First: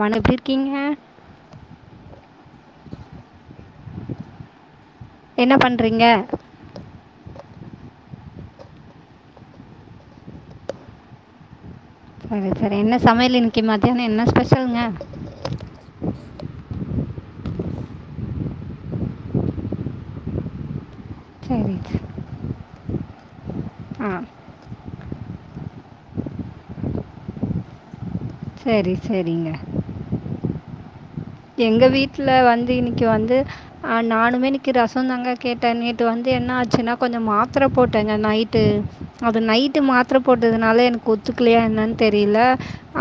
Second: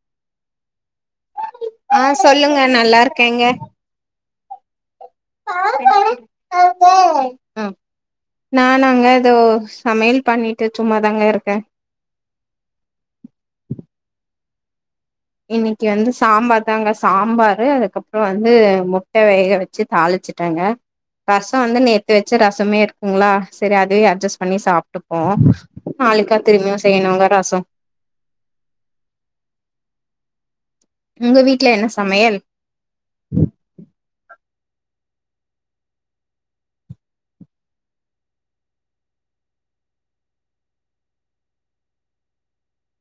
மண எப்டி இருக்கீங்க ஆ சொல்லுங்க நல்லா இருக்கேங்க என்ன பண்றீங்க ம் நானாங்க இதோ சமையல் பண்ணிட்டு சும்மா தாங்க இருக்க சரி சரி என்ன சமையல் இன்னைக்கி மத்தியானோ என்ன ஸ்பெஷல்ங்க இன்னிக்கி வந்து சாம்பார் தாங்க சாம்பாரு அதுக்கப்றோ வந்து முட்ட வேக வச் சி தாழிச்சிட்டங்க ரசோ சரி வந்து ச- நேத்து வச்ச ரசமே இருக்குங்ளா சேரி அதுவே ஆ அஜஸ் பண்ணி சாப்ட்டு ஓ நாளைக்கா திரும்பியு செய்யணுங்க ரசோ சரி சரிங்க உங்க வீட்ல எங்க என்ன வீட்ல சமையல் வந்து இன்னிக்கு வந்து ஆ நானுமே இன்னைக்கி ரசோ தாங்க கேட்ட நேத்து வந்து என்ன ஆச்சுன்னா கொஞ்சோ மாத்துர போட்டங்க நைட்டு அது நைட்டு மாத்திர போட்டதுனால எனக்கு ஒத்துக்கலையா என்னன் தெரியல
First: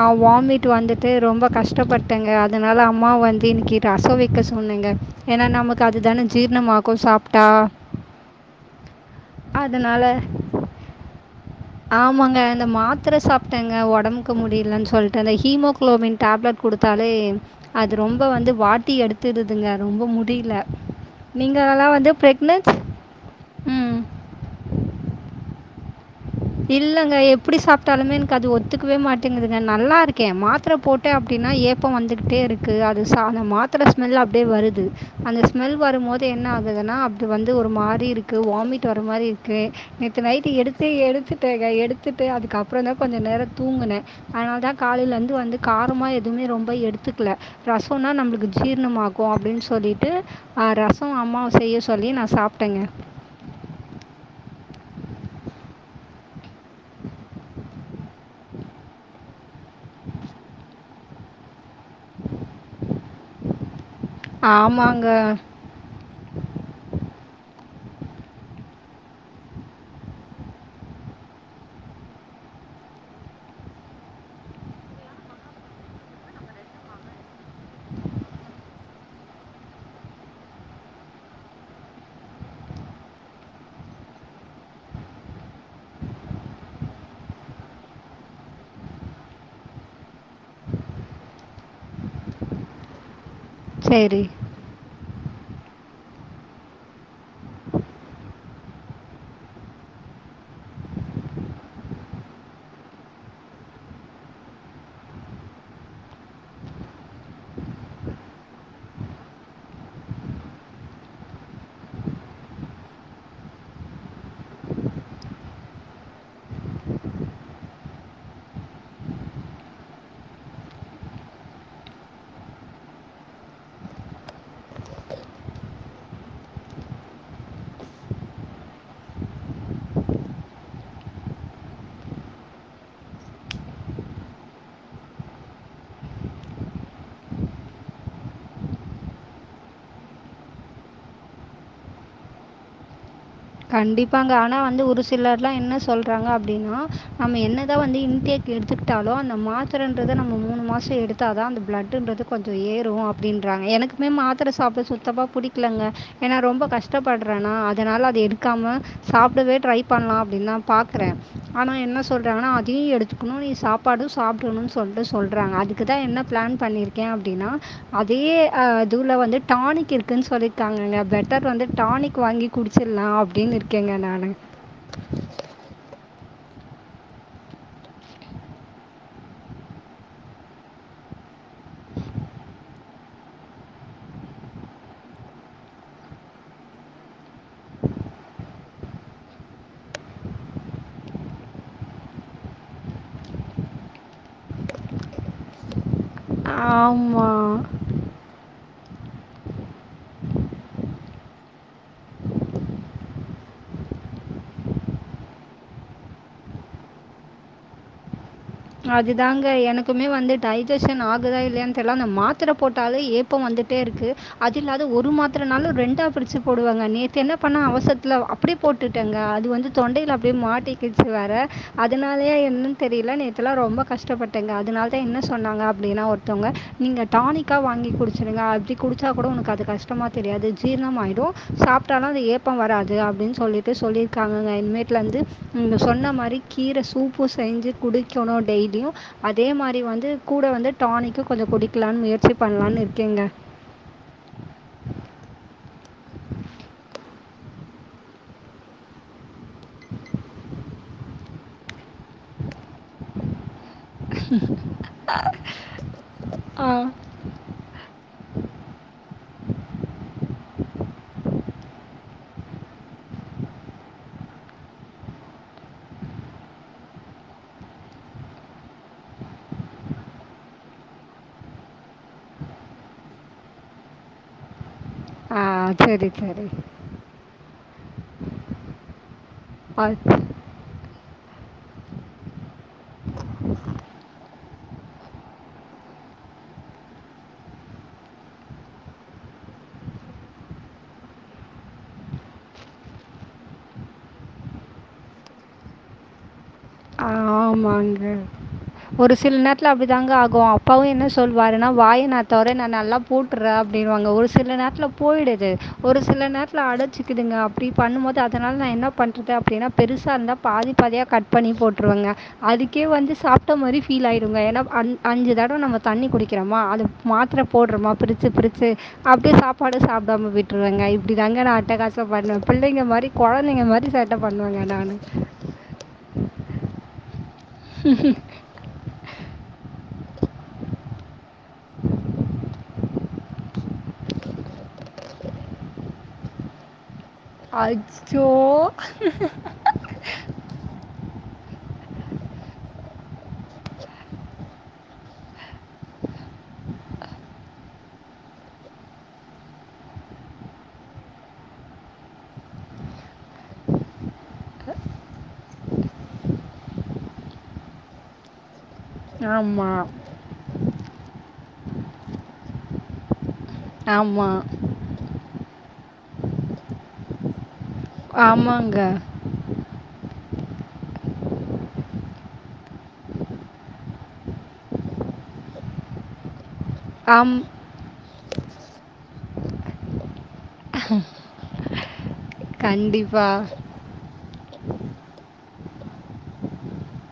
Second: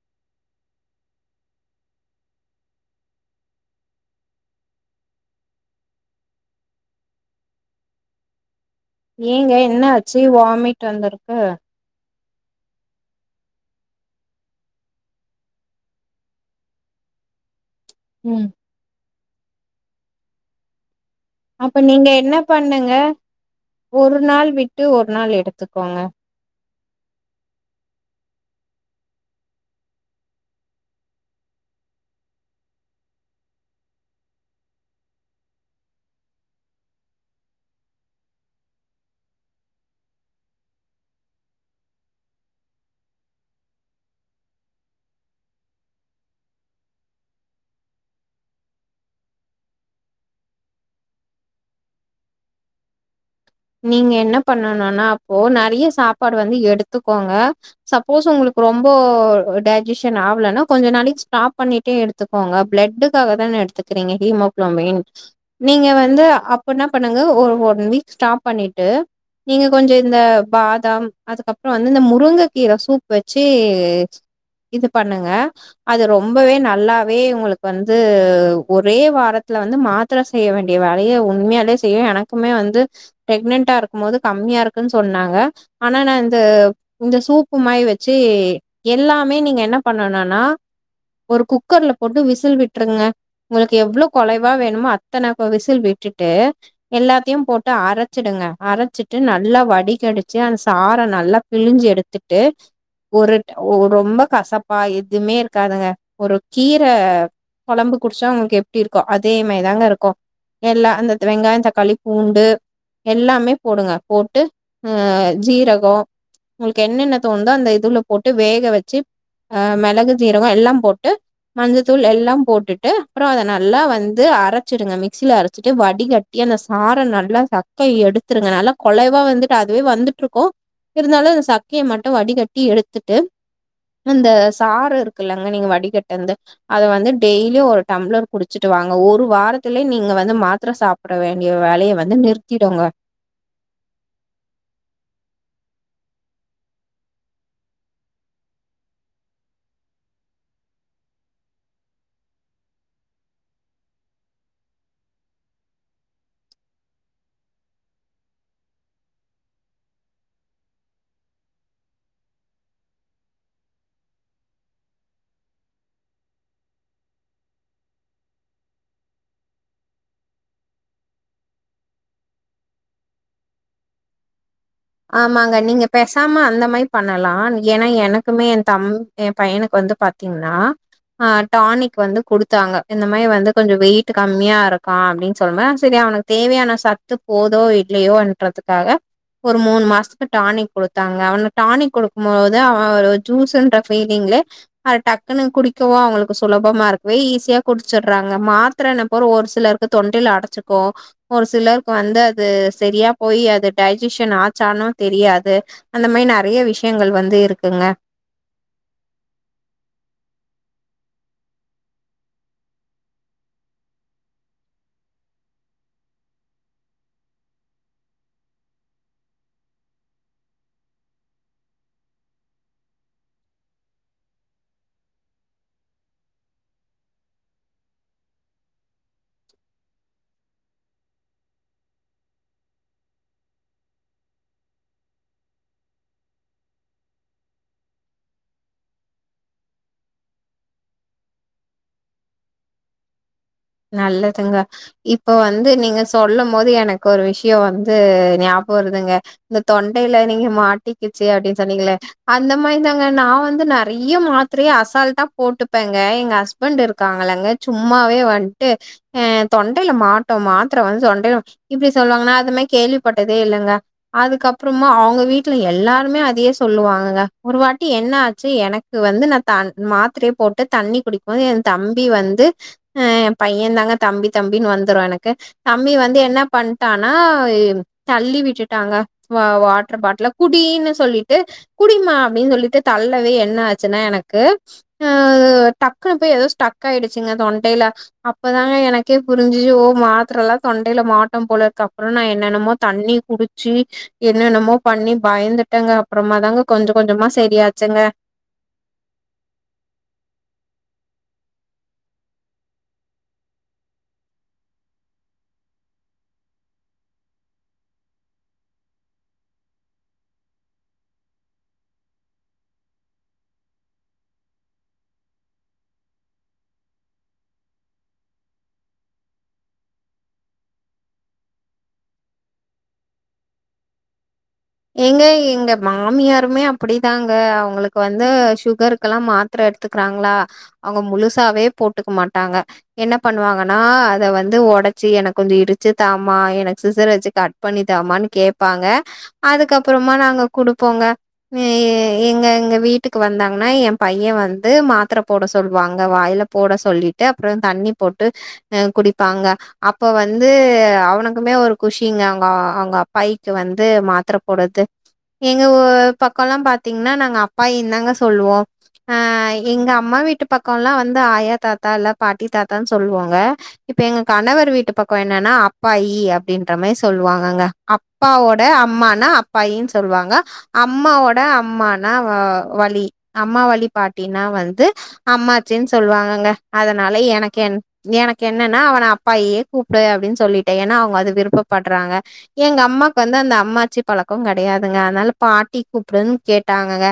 ஆ வாமிட் டு வந்துட்டு ரொம்ப கஷ்டப்பட்டங்க அதனால அம் அம்மாவ வந்து இன்னைக்கி ரசோ வெக்க சொன்னங்க ஏனா நமக்கு அதுதான ஜீரணமாகு சாப்ட்டா ஏங்க என்ன ஆச்சி வாமிட் வந்துருக்கு ஆமாங்க அந்த மாத்துர சாப்ட்டங்க ஒடம்புக்கு முடியலன் சொல்ட்டு அந்த ஹீமோகுளோபின் டப்லட் குடுத்தாலே அது ரொம்ப ம் வந்து வாட்டி எடுத்துடுதுங்க ரொம்ப முடில அப்ப நீங்க என்ன பண்ணுங்க ம். ஒரு நாள் விட்டு ஒரு நாள் எடுத்துக்கோங்க இல்லங்க எப்டி சாப்ட்டாலுமே எனக்கு அது ஒத்துக்கவே மாட்டேங்குதுங்க நல்லா இருக்கே மாத்திர போட் ட அப்டின்னா ஏப்போ வந்துகிட்டே இருக்கு அது சா அந்த மாத்திர ஸ்மெல்லு அப்டியே வருது அந்த ஸ்மெல் வரும்போது என்ன ஆகுதுன்னா அப்டி வந்து ஒரு மாரி இருக்கு வாமிட் வர மாரி இருக்கு நேத்து நைட்டு எடுத்து எடுத்துட்டேங்க எடுத்துட்டு அதுக்கப்றோ தா கொஞ்ச நேரோ தூங்குனே அதனால தா காலைலருந்து வந்து காரமா எதுமே ரொம்ப எடுத்துக்கல ரசோனா நம்ளுக்கு ஜீர்ணமாகு அப்டின் சொல்லிட்டு ஆ ரசோ அம்மாவ செய்ய சொல்லி நா சாப்ட்டேங்க நீங்க என்ன பண்ணனுன்னா அப்போ நறய சாப்பாடு வந்து எடுத்துக்கோங்க சப்போஸ் ஒங்களுக்கு ரொம்போ டைஜிஷன் ஆவலனா கொஞ்ச நாளைக்கி ஸ்டாப் பண்ணி ட்டு‌எடுத்துக்கோங்க பிளட்டுக்காக தான எடுத்துக்கிறீங்க ஹீமோக்குளோமின் ஆமாங்க நீங்க வந்து அப்ப என்ன பண்ணுங்க ஒரு ஒன் வீக் ஸ்டாப் பண்ணிட்டு நீங்க கொஞ்சோ இந்த பாதாம் அதுக்கப்றோ வந்து இந்த முருங்க கீர சூப் வச்சு இது பண்ணுங்க அது ரொம்பவே நல்லாவே ஒங்களுக்கு வந்து ஒரே வாரத்துல வந்து மா த்ர செய்ய வேண்டிய வேலய உண்மயாலே செய்யு எனக்குமே வந்து பிரெக்னன்ட்டா இருக்கும்போது கம்மியாருக்குன் சொன்னாங்க ஆனா நா இந்த இந்த சூப்பு மாரி வச்சு எல்லாமே நீங்க என்ன பண்ணனுனா ஒரு குக்கர்ல போட்டு விசில் விட்ருங்க ஒங்களுக்கு எவ்ளோ சரி கொழைவா வேணுமோ அத்தன விசில் விட்டுட்டு எல்லாத்தையு போட்டு அர ச்சிடுங்க அரச்சிட்டு நல்லா வடிகடிச்சிஅந்த சாற நல்லா பிழிஞ்சு எடுத்துட்டு ஒரு ட்‌ ஓ ரொம்ப கசப்பா எதுமே இருக்காதுங்க ஒரு கீர கொழம்பு குடிச்சா ஒங்களுக்கு எப்டி இருக்கு அதே மாரிதாங்க இருக்கு எல்லா அந்த வெங்காயோ தக்காளி பூண்டு எல்லாமே போடுங்க போட்டு ஆ‌ சீரகோ ஒங்களுக்கு என்னென்ன தோணுதோ அந்த இதுவ்ல போட்டு வேக வச்சு ஆ மெளகு சீரகோ எல்லா போட்டு மஞ்சத்தூள் எல்லா போட்டுட்டு அப்றோ அத நல்லா வந்து அரச்சிடுங்க மிக்ஸில அரச்சிட்டு வடிகட் யே அந்த சாற நல்லா சக்க எடுத்துருங்க நல்லா கொழைவா வந்துட்டு அதுவே வந்துட்ருக்கு இருந்தாலு அந்த சக்கய மட்டு வடிகட்டி எடுத்துட்டு அந்த சாற இருக்கல்லங்க நீங்க வடிகட்டந்த அத வந்து டெய்லியு ஒரு டம்ளர் குடிச்சுட்டு வாங்க ஒரு வாரத்திலே நீங்க வந்து மாத்ர சாப் பற வேண்டிய வேலய வந்து நிறுத்திடுங்க கண்டிப்பாங்க ஆனா வந்து ஒரு சிலர்லா என்ன சொல்றாங்க அப்டின்னா நம்ம என்னதா வந்து இன்டேக் கு எடுத்துக்கிட்டாலு அந்த மாத்ரன்றது நம்ம மூணு மாசோ எடுத்தா தா அந்த பிளட்டுன்றது கொஞ்சோ ஏறு அப்டின்றாங்க எனக்கு மே மாத்ர சாப்ட சுத்தமா பிடிக்லங்க ஏனா ரொம்ப கஷ்டப்பட்றேன்னா அதனால அது எடு க்காம சாப்டவே ட்ரை பண்லா அப்டின்னா பாக்றே ஆனா என்ன சொல்றாங்கன்னா அதயு எடுத்துக்கணு நீ சா ப்பாடு‌ சாப்டணுன் சொல்ட்டு சொல்றாங்க அதுக்கு தா என்ன ப்ளான் பண்ணிருக்கே அப்டின்னா அதே அதுல வந்து டானிக் இருக்குன் சொல்லிருக்காங்கங்க பெலட்டர் வந்து டானிக் வாங்கி குடிச்சிட்லா அப்டின் இருக்கேங்க நானு ஆமாங்க நீங்க பேசாம அந்த மாரி பண்ணலா ஏனா எனக்குமே எ தம் எ பையனுக்கு வந்து பாத்தீங்னா ஆ டானிக் வந்து குடுத்தாங்க இந்த மாரி வந்து கொஞ்சோ வெயிட்டு கம்மியாருக்கா அப்டின் சொன்னமே செரி அவனு தேவயான சத்து போதோ இல்லயோன்றதுக்காக ஒரு மூண் மாசத்துக்கு டானிக் குடுத்தாங்க அவன டானிக் குடுக்கும்போது அவே ஒரு ஜூஸுன்ற ஃபீலிங்லே அது டக்குனு குடிக்கவோ அவுங்களுக்கு சுலபமா இருக்கவே ஆமாம் ஈஸியா குடிச் சறாங்க மாத்ரன்ன பாரு ஒரு சிலருக்கு தொண்டைல அடச்சுக்கோ ஒரு சிலருக்கு வந்து அது செரியா போயி அது டை ஜிஷன் ஆச்சானு தெரியாது அந்த மாரி நறைய விஷ்யங்கள் வந்து இருக்குங்க அதுதாங்க எனக்குமே வந்து டைஜஷன் ஆகுதா இல்லயான் தெர்ல அந்த மாத்தர போட்டாலே ஏப் போ வந்துட்டே இருக்கு அது இல்லாத ஒரு மாத்திரனாலு ரெண்டா பிரிச்சு போடுவங்க நேத்து என்ன பண்ண அவசரத்துல அப்டியே போட்டுட்டங்க அது வந்து தொண்டையில அப்டியே மாட்டிக்கிச்சு வேற அதனாலயா என்னனு தெரியில நேத் துலா ரொம்ப கஷ்டப்பட்டங்க அதனாலதா என்ன சொன்னாங்க அப்டின்னா ஒருத்தவ்ங்க நீங்க டானிக் க்கா வாங்கி குடுச்சுடுங்க அப்டி குடிச்சா கூட உனக்கு அது கஷ்டமா தெரியாது ஜீரணம் ஆயிடு சாப்டாலு அது ஏ ப்போ வராது அப்டின் சொல்லிட்டு சொல்லிருக்காங்கங்க இனிமேட்ல இருந்து ங்க சொன்ன மாரி கீர சூப்பு செஞ்சு குடிக்கணு டெய்லியு அதே மாரி வந்து கூட வந்து டானிக்கு கொஞ்ச குடிக்கலானு முயற்சி பண்லானு இருக்கேங்க நல்லதுங்க இப்ப வந்து நீங்க சொல்லு போது எனக்கு ஒரு விஷயோ வந்து ஞாபக வருதுங்க இந்த தொண்டையில நீங்க மாட்டிக்குச்சு அப்டின்னு சொன்னீங்கள அந்த மாரி தாங்க நா வந்து நெ நெறைய மாத்ரைய அசால்ட்டா போட்டுப்பேங்க எங்க ஆ ஹஸ்பண்ட் இருக்காங்கள்ளங்க சும்மாவே வந் டு அ தொண்டைல மாட்டு மாத்தர வந்து தொண்டைல இப்டி சொல்லுவாங்க நா அத நா கேள்விப்பட்டதே இல்லங்க அதுக்கப்பறமா அவுங்க வீட்ல எல்லாருமே அதையே சொல்லுவாங்கங்க ஒரு வாட்டி என்ன ஆச்சு எனக் கு வந்து நா தண் மாத்ரைய போட்டு தண்ணி குடிக்கும் போது எ தம்பி வந்து அ பைய தாங்க தம்பி தம்பின்னு வந்துரு எனக் கு ஆ தம்பி சரி வந்து என்ன சரி பண்ட்டானா தள்ளி விட்டுடாங்க வா வாட்ரு பாட்ல குடீனு சொல்லிட்டு குடிங்மா அப்டின்னு சொல்லிட்டு தள்ளவே என்ன ஆச்சுனா எனக்கு அ டக்குனு போய் எதோ ஸ்டக் ஆயிடுச்சுங்க தொண்டைல அப்பதாங்க எனக்கே புரிஞ்சுசு ஓ மாத்ரலா தொண்டைல மாட்டும் போலக்கு அப்றோ நா என்னென்னமோ தண்ணி குடிச் ச்சு என்னென்னமோ பண்ணி பயந்துட்டங்க அப்பறமாதாங்க கொஞ்ச ஆ கொஞ்சமா சரியாச்சுங்க ஆமாங்க ஒரு சில நேரத்துல அப்டி தாங்க ஆகு அப்பாவு என்ன சொல்வாருன்னா வாயி நா தொற நா நல்லா போட்ற அப்டினுவாங்க ஒரு சில நேரத்ல போயிடுது ஒரு சில நேரத்ல அடைச்சுக்குதுங்க அப்டி பண்ணும் போது அதனால நா என்ன பண்றது அப்டின்னா பெருசா இருந்தா பாதி பாதியா கட் பண்ணி போட்ருவங்க அதுக்கே வந்து சாப்ட்ட மாரி ஃபீல் ஆயிடுங்க ஏன்னா அஞ் அஞ்சு தடவ நம்ம தண்ணி குடிக்கிறமா அது மாத்ர போட்றமா பிரிச்சு பிரிச்சு அப்டியே சாப்பாடு சாப்டாம விட்ருவங்க இப்டி தாங்க நா அட்டகாசா பண்ணுவ பிள்ளைங்க மாரி கொழந்தைங்க மாரி சே டா பண்ணுவங்க நானு ட்ட எங்க மாமியாருமே அப்டிதாங்க அவங்களுக்கு வந்து சுகருக்கெல்லா மா த்ர எடுத்துக்றாங்களா அவுங்க முழுசாவே போட்டுக்க மாட்டாங்க என்ன பண்ணுவாங்க னா அத வந்து ஒடச்சு எனக்கு கொஞ் இடிச்சு தாமா எனக்கு சிஸர் வச்சு கட் பண்ணி அச்சோ தாமான்னு கேப்பாங்க அதுக்கப்பறமா நாங்க குடுப்போங்க எ எ எங்க எங்க வீட்டுக்கு வந்தாங்கன்னா எ பைய வந்து மாத்ர போட சொல்லுவாங்க வாய்ல போட சொல்லிட்டு அப்றோ தண்ணி போட்டு அ குடிப்பாங்க அப்ப வந்து அவனுக்குமே ஒரு குஷிங்க அவுங்க அவுங்க அப்பாயிக்கு வந்து மாத் த்ர போடது எங்க ஊ பக்கல்லா பாத்தீங்கன்னா நாங்க அப்பாயினு தாங்க சொல்லுவோ அ ஆமாம் எங்க அம்மா வீட்டு பக்கொல்லா வந்து ஆயா தாத்தா இல்ல பாட்டி தாத்தான் சொல்லுவோங்க இப்ப எங்க ஆமாம் கணவர் வீட்டு பக்கோ என்னன்னா அப்பாயி அப்டின்ற மாரி சொல்லுவாங்கங்க அப்பாவோட ஆமாங்க. அம்மா னா அப்பாயின் சொல்வாங்க அம்மாவோட அம்மானா வழி அம்மா வழி பாட்டினா வந்து அம்மாச்சின்னு சொல்லுவாங்கங்க அதனால ஆம். எனக்கு என் எனக்கு என்னனா அவன அப்பாயியே கூப்டு அப்டின் சொல்லிட்ட ஏன்னா அவங்க அது விருப்பப்படுறாங்க எங்க அம்மாக்கு கண்டிப்பா. வந்து அந்த அம்மாச்சி பழக்க கெடையாதுங்க அதனால பாட்டி கூப்டுன் கேட்டாங்கங்க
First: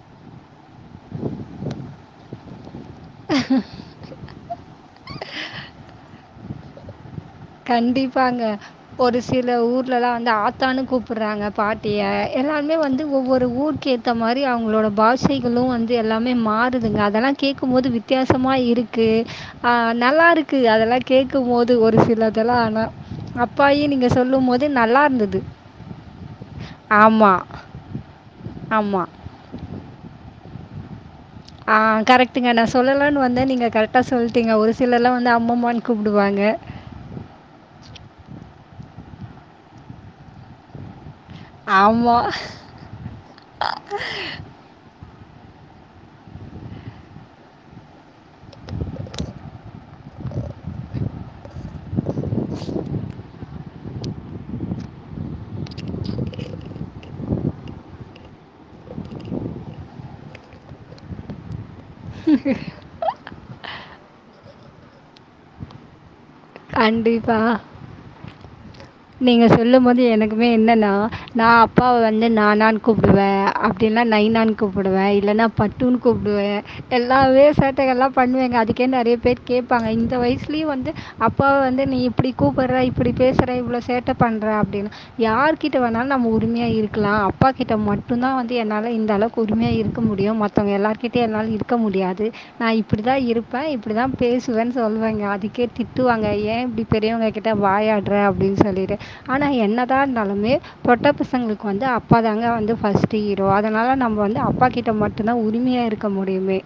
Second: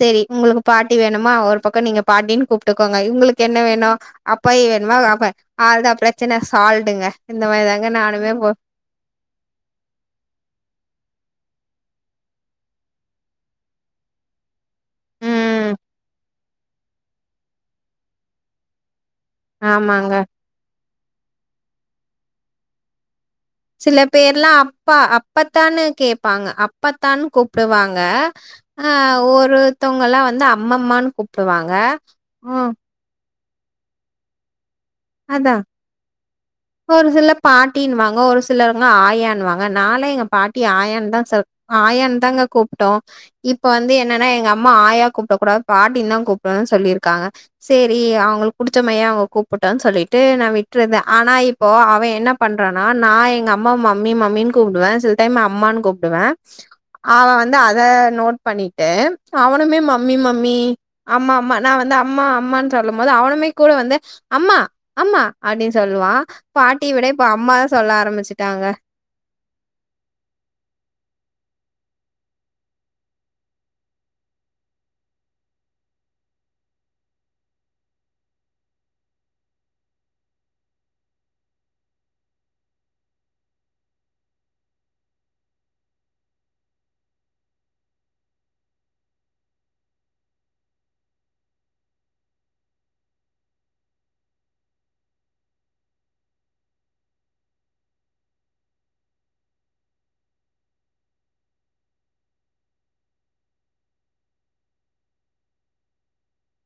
செரி உங்களுக்கு பாட்டி வேணுமா ஒரு பக்க நீங்க பாட்டின் கூப் ட்டுக்கோங்க உங்களுக்கு என்ன வேணு அப்பாயி வேணுமா அவ்ளதா பிரச்சன சால்டுங்க இந்த மாரிதாங்க நானுமே கண்டிப்பாங்க. போ ஒரு சில ஊர்லல்லா வந்து ஆத்தான்னு கூப்டுறாங்க பாட்டிய எல்லருாமே வந்து ஒவ்வொரு ஊருக்கேத் த மாரி அவங்களோட பாஷைகளு ம் வந்து எல்லாமே மாறுதுங்க அதெல்லா கேக்குபோது வித்தியாசமா இருக்கு ஆ ஆமாங்க. நல்லாருக்கு அதெல்லா கேக்குபோது ஒரு சிலதுலா ஆனா அப்பாயி சில நீங்க பேர்லா சொல்லும்போது அப்பா நல்லாருந்தது. அப்பத்தான்னு கேப்பாங்க அப்பத்தான் ஆமா, கூப்டுவாங்க ஆ ஆமா. ஒருத்தவங்கல்லா வந்து அம்மம்மான் கூப் ஆ கரெக்ட்டுங்க நா சொல்லல சொல்லனு வந்த நீங்க கரெக்டா சொல்ட்டீங்க ஒரு சிலர்ல்லா வந்து அதா. அம்மம்மான்னு கூப்டுவாங்க ஒரு சில பாட்டினுவாங்க ஒரு சிலருங்க ஆயான்வாங்க நாலா எங்க பாட்டி ஆயான்தா ச ஆயான் ஆமா. தாங்க கூப்ட்டோ இப்ப வந்து என்னனா எங்க அம் மா ஆயா கூப்டக் கூடாது பாட்டின் தா கூப்டுன் சொல்லிருக்காங்க செரி அவங்களுக்கு புடிச்சமாரியே அவங்க கூப் டம் சொல்ட்டு நா விட்றது ஆனா இப்போ அவன் என்ன பண்றானா நா எங்க அம்மா மம்மி மம்மின் கூப்டுவ சில டைம் அம்மான்னு கூப்டுவ அவன் வந்து அத நோட் பண்ணிட்டு அவனுமே மம்மி மம்மி அம்மா அம்மா நா வந்து அம்மா அம்மான் ச சொல்லும் போது அவனமே கூட வந்து அம்மா அம்மா அப்டின் சொல்லுவா பாட்டி விட இப்ப கண்டிப்பா. அம்மாதா சொல்ல ஆரம்பிச்சுட்டாங்க நீங்க சொல்லு போது எனக்குமே என்னனா நா அப்பாவ வந்து நானான் கூப்டுவே அப்டினா நைநான் கூப்டுவ இல்லன்னா பட்டுன் கூப்டுவ எல்லாவே சேட்டைகல்லா பண்ணுவேங்க அதுக்கே நெறய பேர் கேப்பாங்க இந்த வயசுலயு வந்து அப்பாவ வந்து நீ இப்டி கூப்டுற இப்டி பேசுற இவ்ளோ சேட்டை பண்ற அப்டின்னு யார் கிட்ட வேணாலு நம்ம உரிமையா இருக்கலா அப்பா கிட்ட மட்டும்தா வந்து என்னால இந்த அளவுக்கு உரிமையா இருக்க முடியு மத் த்தங்க எல்லாருகிட்டயு என்னால இருக்க முடியாது நா இப்டிதா இருப்ப இப்டிதா பேசுவேன் சொல்வேங்க அதுக்கே திட்டுவாங்க ஏ இப்டி பெரியவங்க கிட்ட வாயாடுற அப்டின் சொல்லிட்டு ஆனா என்னதாக இருந்தாலுமே பொட்ட பசங்களுக்கு வந்து அப்பாதாங்க வந்து ஃபர்ஸ்ட் ஹீரோ அதனால நம்ம வந்து அப்பா கிட் மட்டுதா உரிமையா இருக்க முடியுமே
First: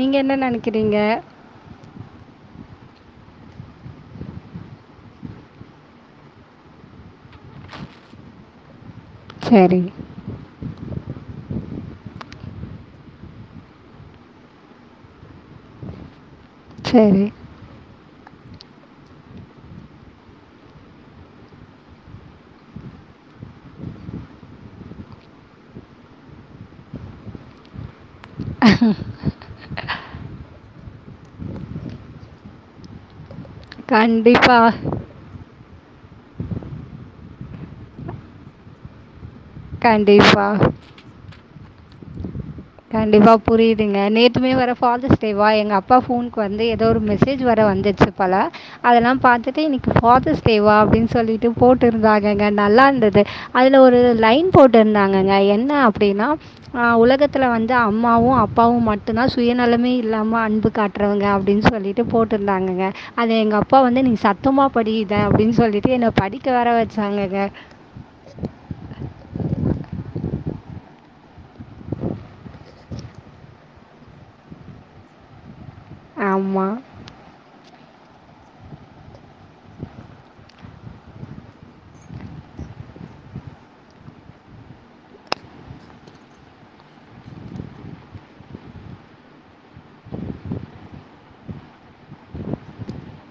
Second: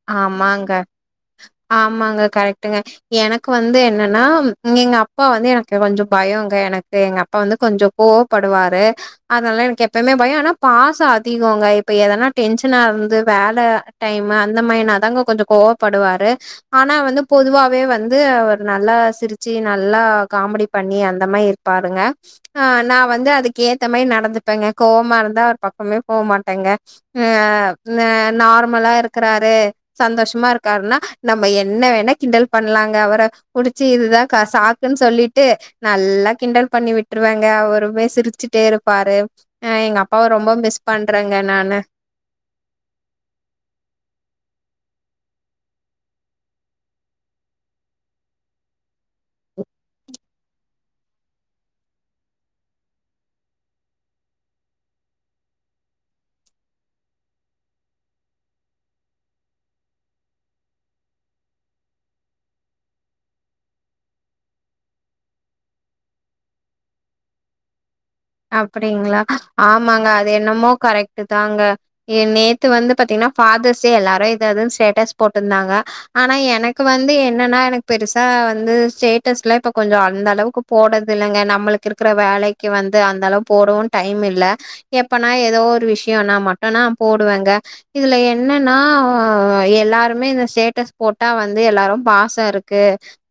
நீங்கள் என்ன ஆமாங்க நினைக்கிறீங்க ஆமாங்க கரெக்ட்டுங்க எனக்கு வந்து என்னனா எங்க அப்பா வந்து எனக்கு கொஞ்சோ பயங்க எனக்கு எங்க அப் அப்பா வந்து கொஞ்சோ கோவப்படுவாரு அதனால சரி எனக்கு எப்பமே பய ஆனா பாச அதிகங்க இப்ப எதனா டென்ஷனா இருந்து வேல டைம் அந் ந்த மாரினாதாங்க கொஞ்சோ கோவப்படுவாரு ஆனா வந்து சரி பொதுவாவே வந்து அவ நல்லா சிரிச்சு நல்லா காமெடி பண்ணி அந்த மாரி இருப்பாருங்க அ நா வந்து அதுக் க்க ஏத்த மாரி நடந்துப்பேங்க கோவமா இருந்தா அவர் பக்கமே போ மாட்டேங்க ஆ நார்மலா இருக் வரு சந்தோஷமா இருக்காருன்னா நம்ம என்ன வேணா கிண்டல் பண்லாங்க அவர புடுச்சு இதுதா கண்டிப்பாக சாக்குன் சொல்லிட்டு நல்லா கிண்டல் பண்ணி விட்ருவேங்க அவருமே சிரிச்சுட்டே இருப்பாரு ஆ எங்க அப்பாவ ரொம்ப கண்டிப்பாக மிஸ் பண்றேங்க நானு கண்டிப்பா புரியுதுங்க நேத்துமே வேற ஃபாதர்ஸ்டேவா எங்க அப்பா ஃபோனுக்கு வந்து ஏதோ ஒரு மெசேஜ் வேற வந்துச்சு பலா அதெல்லா பாத்துட்டு இன்னிக்கு ஃபாதர்ஸ் டேவா அப்டின் சொல்லிட்டு போட்டுருந்தாங்கங்க நல்லாருந்தது அதுல ஒரு லைன் போட்டுருந்தாங்கங்க என்ன அப்டினா ஆ உலகத் துல வந்து அம்மாவு அப்பாவு மட்டுதா சுயநலமே இல்லாம அன்பு காட்றவங்க அப்டின் சொல்லி டு போட்டுருந்தாங்கங்க அது எங்க அப்பா வந்து நீ சத்தமா படி இத அப்டின் சொல்லிட்டு என்ன படிக் கவேற வெச்சாங்கங்க அப்டிங்ளா ஆமாங்க அது என்னமோ கரெக்ட் டு தாங்க நேத்து வந்து பாத்தீங்கனா ஃபாதர்ஸ் டே எல்லாரு இது அதுன் ஸ்டேட்டஸ் போட்ருந்தாங்க ஆனா ஆமா. எனக்கு வந்து என்னன்னா எனக் பெருசா வந்து ஸ்டேட்ஸ்லா இப்ப கொஞ்சோ அந்த அளவுக்கு போட்றது இல்லங்க நம்ளுக்கு இருக்குற வேலைக்கு வந் து அந்த அளவு போடவு டைம் இல்ல எப்பனா எதோ ஒரு விஷ்யோனா மட்டும்னா போடுவேங்க இதுல என்னன்னா எல்லாருமே இந்த ஸ்டேட்டஸ் போட்டா வந்து எல்லாரு பாசோ இருக்கு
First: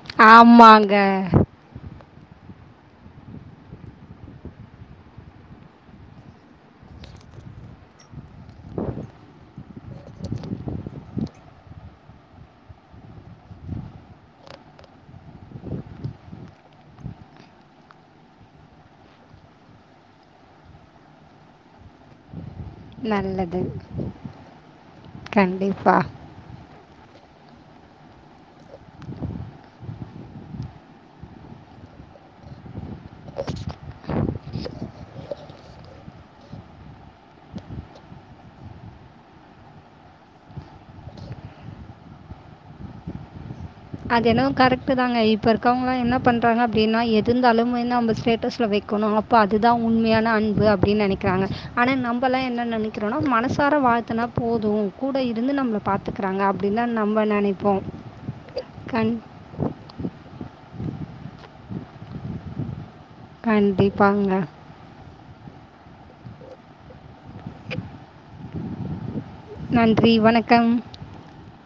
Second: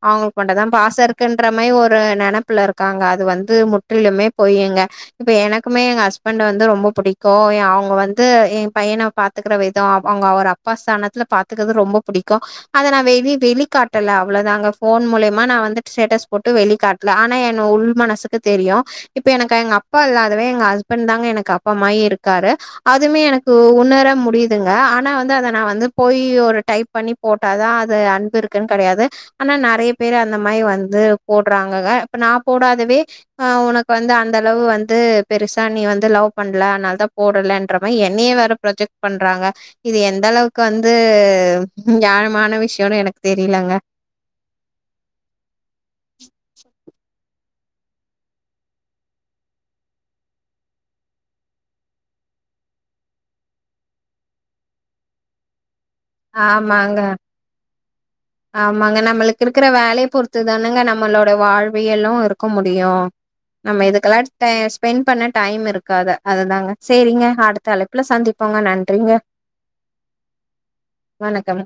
அவுங்குளுக் மட்டுதா ஆமாங்க. பாச இருக்குன்ற மாரி ஒரு நெனப்புல இருக்காங்க அது வந்து முற்றிலுமே பொயுங்க இப்ப எனக்குமே எங்க ஹஸ்பண்ட வந்து ரொம்ப புடிக்கு அவுங்க வந்து எ பையன பாத் பாத்துக்குற விதோ அவுங்க அவர் அப்பா ஸ்தானத்துல பாத்துக்கறது ரொம்ப புடிக்கு அத நா வெளி வெளிகாட்டல அவ்ளோதாங்க போன் மூலியமா நா வந்து ஸ்டேட்டஸ் போட்டு வெளிகாட் ல ஆனா என் உள் மனசுக்கு தெரியு இப்ப எனக்கு எங்க அப்பா இல்லாதவே எங்க ஹஸ்பண்ட் தாங்க எனக்கு அப்பா மாரி இருக்காரு அதுமே எனக்கு நல்லது. உணர முடியுதுங்க ஆனா வந்து அத நா வந்து கண்டிப்பா. போய் ஒரு டைப் பண்ணி போட்டாதா அது அன்பு இருக்குன் கடையாது ஆனா நறைய பேரு அந்த மாரி வந்து போட்றாங்கங்க இப்ப நா போடாதவே அ உனக் இப்ப வந்து அந்த அளவு வந்து பெருசா நீ வந்து லவ் பண்ல அன்னாலதா போடலன்றமாரி என்னையே வேற ப்ரோஜெக்ட் பண்றாங்க இது எந்த அளவுக்கு வந்து ஞாயாமான விஷ்யோனு எனக்கு தெரிலங்க அது எனவோ கரெக்ட்டுதாங்க இப்ப இருக்கவங்ளா என்ன பண்றாங்க அப்டினா எது இருந்தாலுமே நம்ம ஸ்டேட்டஸ்ல வெக்கணு இப்ப அதுதா உண்மையான அன்பு அப்டின் நெனைக்குறாங்க ஆனா நம்பளா என்ன நெனைக்கறோன மனசார வாழ்த்தனா போதும் கூட இருந்து நம்மள பாத்துக்கறாங்க அப்டின்தா நம்ம நெனைப்போ ஆமங்க நம்முளுக்கு இருக்குற வேலைய பொறுத்துதானங்க நம்மளோட வாழ்வியல்லு இருக்க முடியு நம்ம இதுக்கல்லா கண்டிப்பாங்க டைம் ஸ்பெண்ட் பண்ண டைம் இருக்காத அதுதாங்க சேரிங்க அடு தலைப்புல சந்திப்போங்க நன்றிங்க நன்றி வணக்கம் வணக்கம்